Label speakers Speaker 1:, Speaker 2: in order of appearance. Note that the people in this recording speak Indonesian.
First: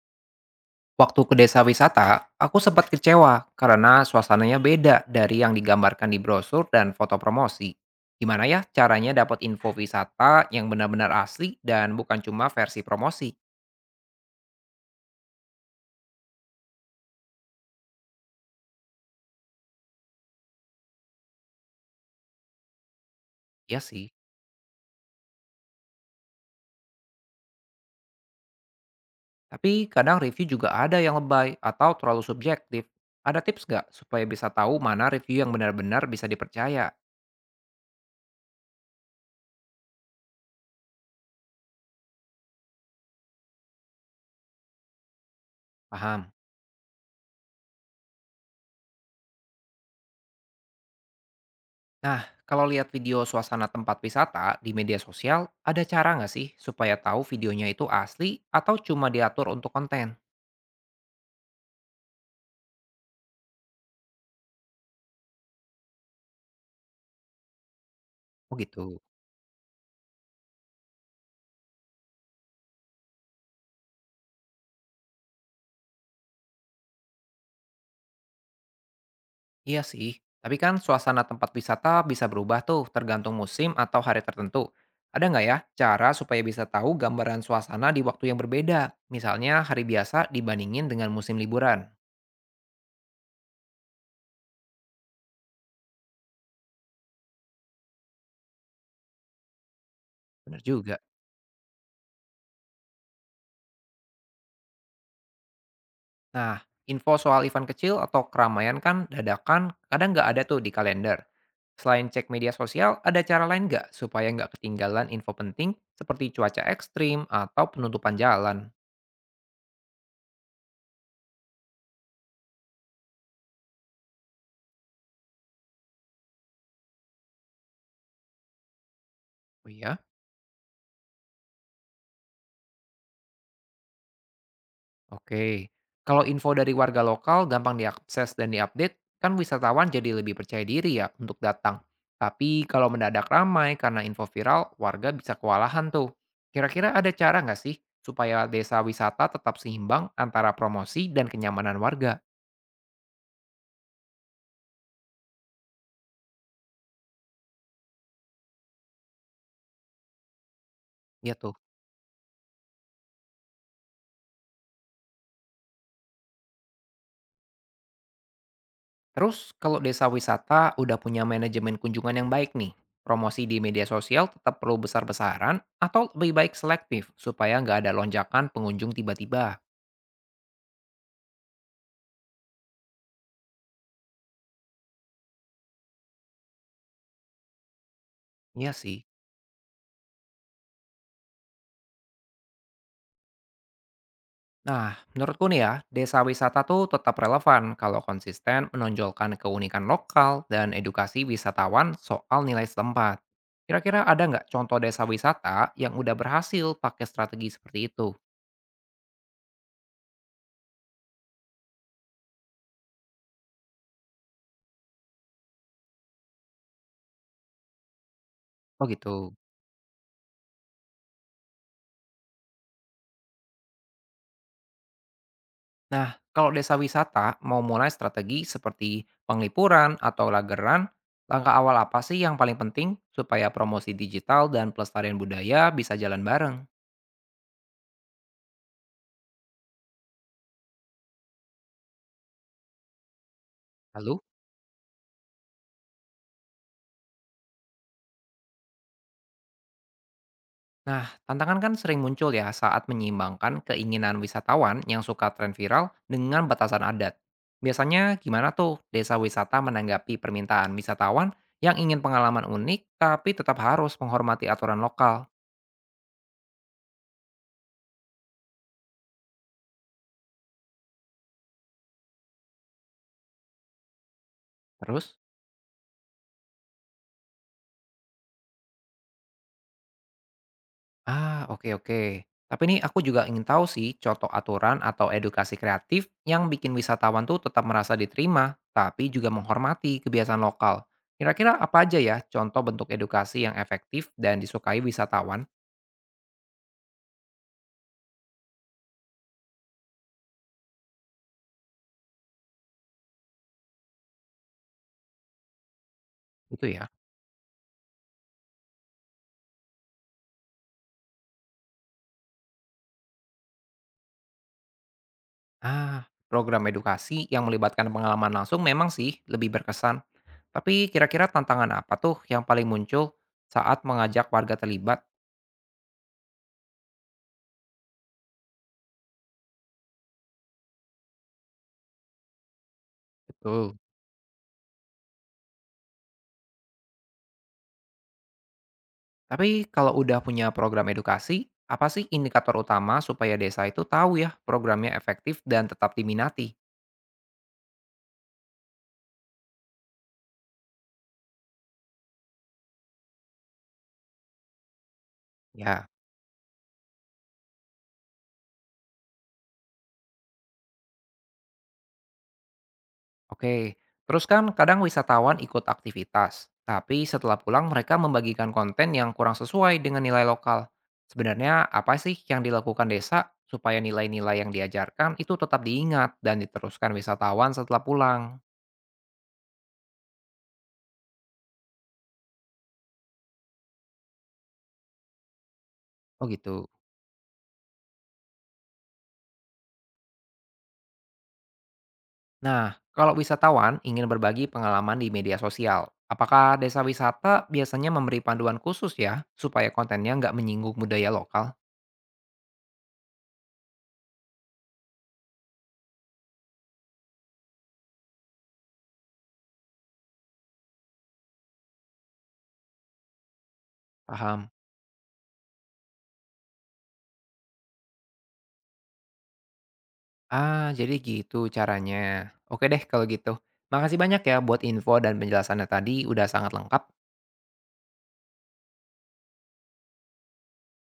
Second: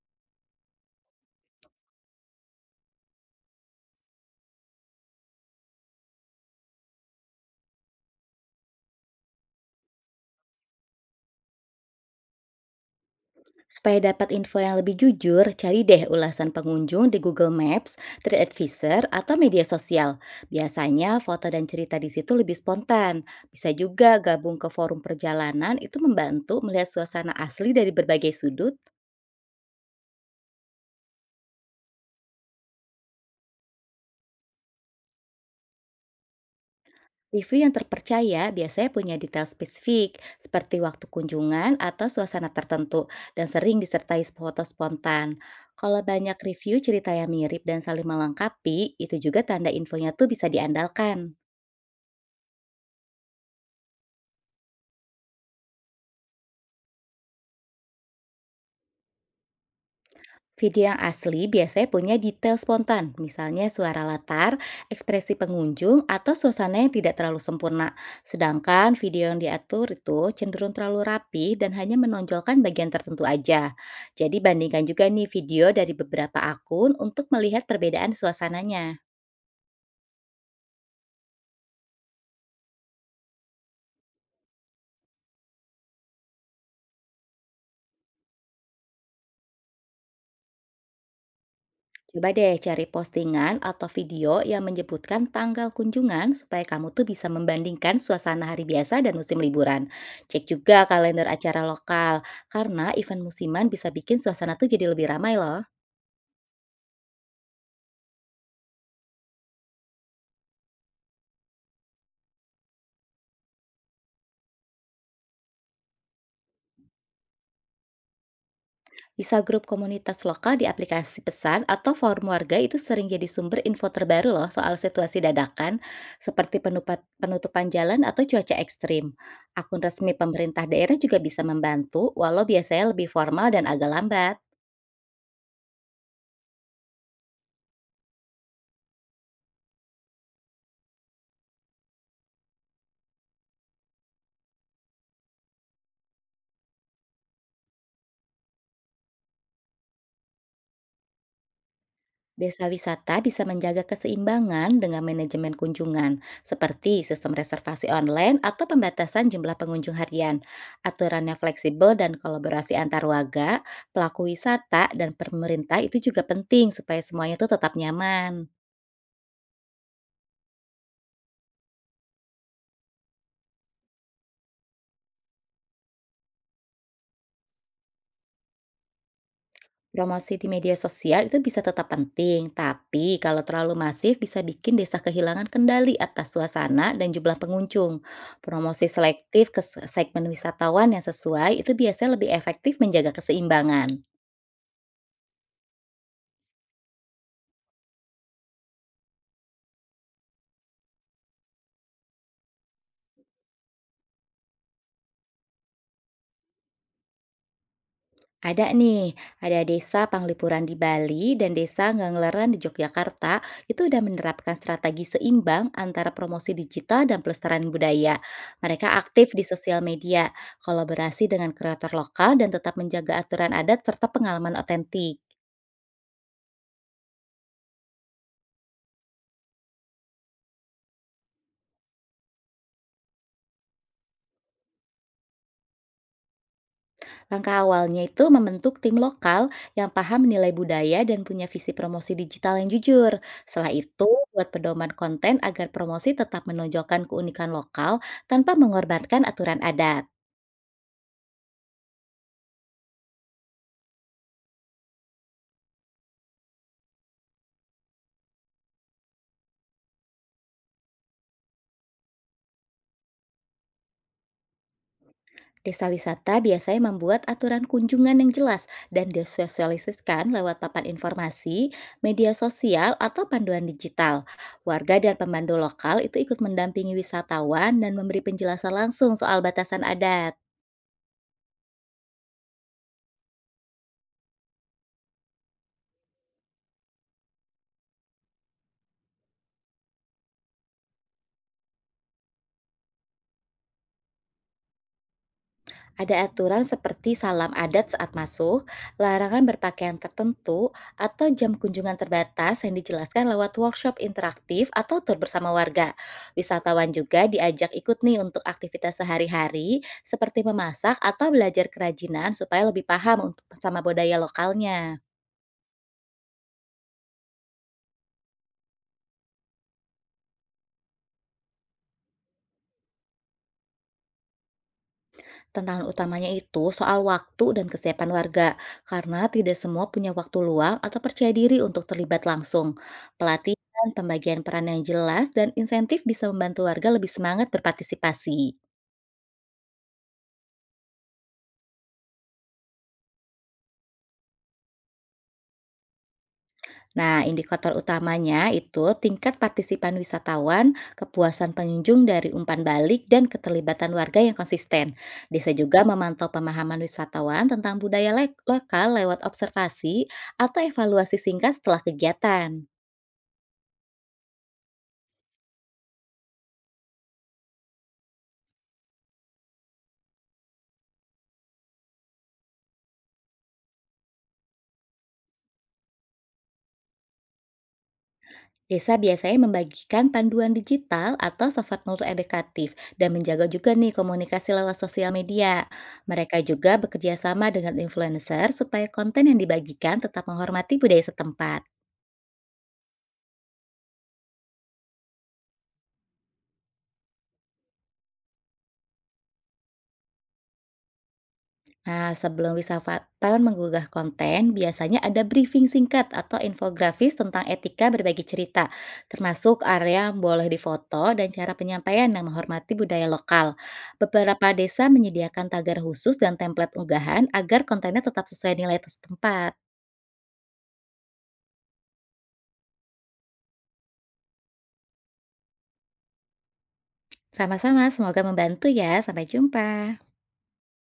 Speaker 1: Waktu ke desa wisata, aku sempat kecewa karena suasananya beda dari yang digambarkan di brosur dan foto promosi. Gimana ya caranya dapat info wisata yang benar-benar asli dan bukan cuma versi promosi?
Speaker 2: Supaya dapat info yang lebih jujur, cari deh ulasan pengunjung di Google Maps, TripAdvisor, atau media sosial. Biasanya foto dan cerita di situ lebih spontan. Bisa
Speaker 1: Ya sih,
Speaker 2: juga gabung ke forum perjalanan, itu membantu melihat suasana asli dari berbagai sudut.
Speaker 1: tapi kadang review juga ada yang lebay atau terlalu subjektif. Ada tips nggak supaya bisa tahu mana review yang benar-benar bisa dipercaya?
Speaker 2: Review yang terpercaya biasanya punya detail spesifik, seperti waktu kunjungan atau suasana tertentu, dan sering disertai foto spontan. Kalau
Speaker 1: Paham.
Speaker 2: banyak review cerita yang mirip dan saling melengkapi, itu juga tanda infonya tuh bisa diandalkan.
Speaker 1: Nah, kalau lihat video suasana tempat wisata di media sosial, ada cara nggak sih supaya tahu videonya itu asli atau cuma diatur untuk konten?
Speaker 2: Video yang asli biasanya punya detail spontan, misalnya suara latar, ekspresi pengunjung, atau suasana yang tidak terlalu sempurna.
Speaker 1: Oh
Speaker 2: Sedangkan
Speaker 1: gitu.
Speaker 2: video yang diatur itu cenderung terlalu rapi dan hanya menonjolkan bagian tertentu aja. Jadi bandingkan juga nih video dari beberapa akun untuk melihat perbedaan suasananya.
Speaker 1: Iya sih. Tapi kan suasana tempat wisata bisa berubah tuh tergantung musim atau hari tertentu. Ada nggak ya cara supaya bisa tahu gambaran suasana di waktu yang berbeda? Misalnya hari biasa dibandingin dengan musim liburan.
Speaker 2: Coba deh cari postingan atau video yang menyebutkan tanggal kunjungan supaya kamu tuh bisa membandingkan suasana hari biasa dan musim liburan. Cek
Speaker 1: Bener
Speaker 2: juga
Speaker 1: juga.
Speaker 2: kalender acara lokal, karena event musiman bisa bikin suasana tuh jadi lebih ramai loh.
Speaker 1: Nah, info soal event kecil atau keramaian kan dadakan kadang nggak ada tuh di kalender. Selain cek media sosial, ada cara lain nggak supaya nggak ketinggalan info penting seperti cuaca ekstrim atau penutupan jalan?
Speaker 2: Bisa grup komunitas lokal di aplikasi pesan atau forum warga itu sering jadi sumber info terbaru loh soal situasi dadakan, seperti penutupan jalan atau cuaca ekstrim.
Speaker 1: Oh
Speaker 2: Akun
Speaker 1: iya?
Speaker 2: resmi pemerintah daerah juga bisa membantu, walau biasanya lebih formal dan agak lambat.
Speaker 1: Oke, kalau info dari warga lokal gampang diakses dan diupdate, kan wisatawan jadi lebih percaya diri ya untuk datang. Tapi kalau mendadak ramai karena info viral, warga bisa kewalahan tuh. Kira-kira ada cara nggak sih supaya desa wisata tetap seimbang antara promosi dan kenyamanan warga?
Speaker 2: Desa wisata bisa menjaga keseimbangan dengan manajemen kunjungan, seperti sistem reservasi online atau pembatasan jumlah pengunjung harian. Aturan
Speaker 1: Ya
Speaker 2: yang
Speaker 1: tuh.
Speaker 2: fleksibel dan kolaborasi antar warga, pelaku wisata, dan pemerintah itu juga penting supaya semuanya tuh tetap nyaman.
Speaker 1: Terus kalau desa wisata udah punya manajemen kunjungan yang baik nih, promosi di media sosial tetap perlu besar-besaran atau lebih baik selektif supaya nggak ada lonjakan pengunjung tiba-tiba?
Speaker 2: Promosi di media sosial itu bisa tetap penting, tapi kalau terlalu masif bisa bikin desa kehilangan kendali atas suasana dan jumlah pengunjung.
Speaker 1: Iya
Speaker 2: Promosi
Speaker 1: sih.
Speaker 2: selektif ke segmen wisatawan yang sesuai itu biasanya lebih efektif menjaga keseimbangan.
Speaker 1: Nah, menurutku nih ya, desa wisata tuh tetap relevan kalau konsisten menonjolkan keunikan lokal dan edukasi wisatawan soal nilai setempat. Kira-kira ada nggak contoh desa wisata yang udah berhasil pakai strategi seperti itu?
Speaker 2: Ada nih, ada desa Panglipuran di Bali dan desa Ngangleran di Yogyakarta itu udah menerapkan strategi seimbang antara promosi digital dan pelestarian budaya.
Speaker 1: Oh
Speaker 2: Mereka
Speaker 1: gitu.
Speaker 2: aktif di sosial media, kolaborasi dengan kreator lokal dan tetap menjaga aturan adat serta pengalaman otentik.
Speaker 1: Nah, kalau desa wisata mau mulai strategi seperti Penglipuran atau Lageran, langkah awal apa sih yang paling penting supaya promosi digital dan pelestarian budaya bisa jalan bareng?
Speaker 2: Langkah awalnya itu membentuk tim lokal yang paham nilai budaya dan punya visi promosi digital yang jujur. Setelah itu,
Speaker 1: Lalu?
Speaker 2: buat pedoman konten agar promosi tetap menonjolkan keunikan lokal tanpa mengorbankan aturan adat.
Speaker 1: Nah, tantangan kan sering muncul ya saat menyimbangkan keinginan wisatawan yang suka tren viral dengan batasan adat. Biasanya gimana tuh desa wisata menanggapi permintaan wisatawan yang ingin pengalaman unik tapi tetap harus menghormati aturan lokal?
Speaker 2: Desa wisata biasanya membuat aturan kunjungan yang jelas dan disosialisasikan lewat papan informasi, media sosial, atau panduan digital. Warga
Speaker 1: Terus?
Speaker 2: dan pemandu lokal itu ikut mendampingi wisatawan dan memberi penjelasan langsung soal batasan adat.
Speaker 1: Ah, oke oke. Tapi nih aku juga ingin tahu sih contoh aturan atau edukasi kreatif yang bikin wisatawan tuh tetap merasa diterima tapi juga menghormati kebiasaan lokal. Kira-kira apa aja ya contoh bentuk edukasi yang efektif dan disukai wisatawan?
Speaker 2: Ada aturan seperti salam adat saat masuk, larangan berpakaian tertentu, atau jam kunjungan terbatas yang dijelaskan lewat workshop interaktif atau tur bersama warga.
Speaker 1: Itu ya?
Speaker 2: Wisatawan juga diajak ikut nih untuk aktivitas sehari-hari seperti memasak atau belajar kerajinan supaya lebih paham sama budaya lokalnya.
Speaker 1: Ah, program edukasi yang melibatkan pengalaman langsung memang sih lebih berkesan. Tapi kira-kira tantangan apa tuh yang paling muncul saat mengajak warga terlibat?
Speaker 2: Tantangan utamanya itu soal waktu dan kesiapan warga, karena tidak semua punya waktu luang atau percaya diri untuk terlibat langsung.
Speaker 1: Betul.
Speaker 2: Pelatihan, pembagian peran yang jelas, dan insentif bisa membantu warga lebih semangat berpartisipasi.
Speaker 1: Tapi kalau udah punya program edukasi, apa sih indikator utama supaya desa itu tahu ya programnya efektif dan tetap diminati?
Speaker 2: Nah, indikator utamanya itu tingkat partisipan wisatawan, kepuasan pengunjung dari umpan balik, dan keterlibatan warga yang konsisten. Desa juga
Speaker 1: Ya.
Speaker 2: memantau pemahaman wisatawan tentang budaya lokal lewat observasi atau evaluasi singkat setelah kegiatan.
Speaker 1: Oke, terus kan kadang wisatawan ikut aktivitas, tapi setelah pulang mereka membagikan konten yang kurang sesuai dengan nilai lokal. Sebenarnya apa sih yang dilakukan desa supaya nilai-nilai yang diajarkan itu tetap diingat dan diteruskan wisatawan setelah pulang?
Speaker 2: Desa biasanya membagikan panduan digital atau soft nurul edukatif dan menjaga juga nih komunikasi lewat sosial media.
Speaker 1: Oh
Speaker 2: Mereka
Speaker 1: gitu.
Speaker 2: juga bekerja sama dengan influencer supaya konten yang dibagikan tetap menghormati budaya setempat.
Speaker 1: Nah, kalau wisatawan ingin berbagi pengalaman di media sosial, apakah desa wisata biasanya memberi panduan khusus ya supaya kontennya nggak menyinggung budaya lokal?
Speaker 2: Nah, sebelum wisatawan menggugah konten, biasanya ada briefing singkat atau infografis tentang etika berbagi cerita, termasuk area yang boleh difoto dan cara penyampaian yang menghormati budaya lokal. Beberapa
Speaker 1: Paham.
Speaker 2: desa menyediakan tagar khusus dan template unggahan agar kontennya tetap sesuai nilai setempat.
Speaker 1: Ah, jadi gitu caranya. Oke deh kalau gitu. Makasih banyak ya buat info dan penjelasannya tadi udah sangat lengkap.
Speaker 2: Sama-sama, semoga membantu ya. Sampai jumpa.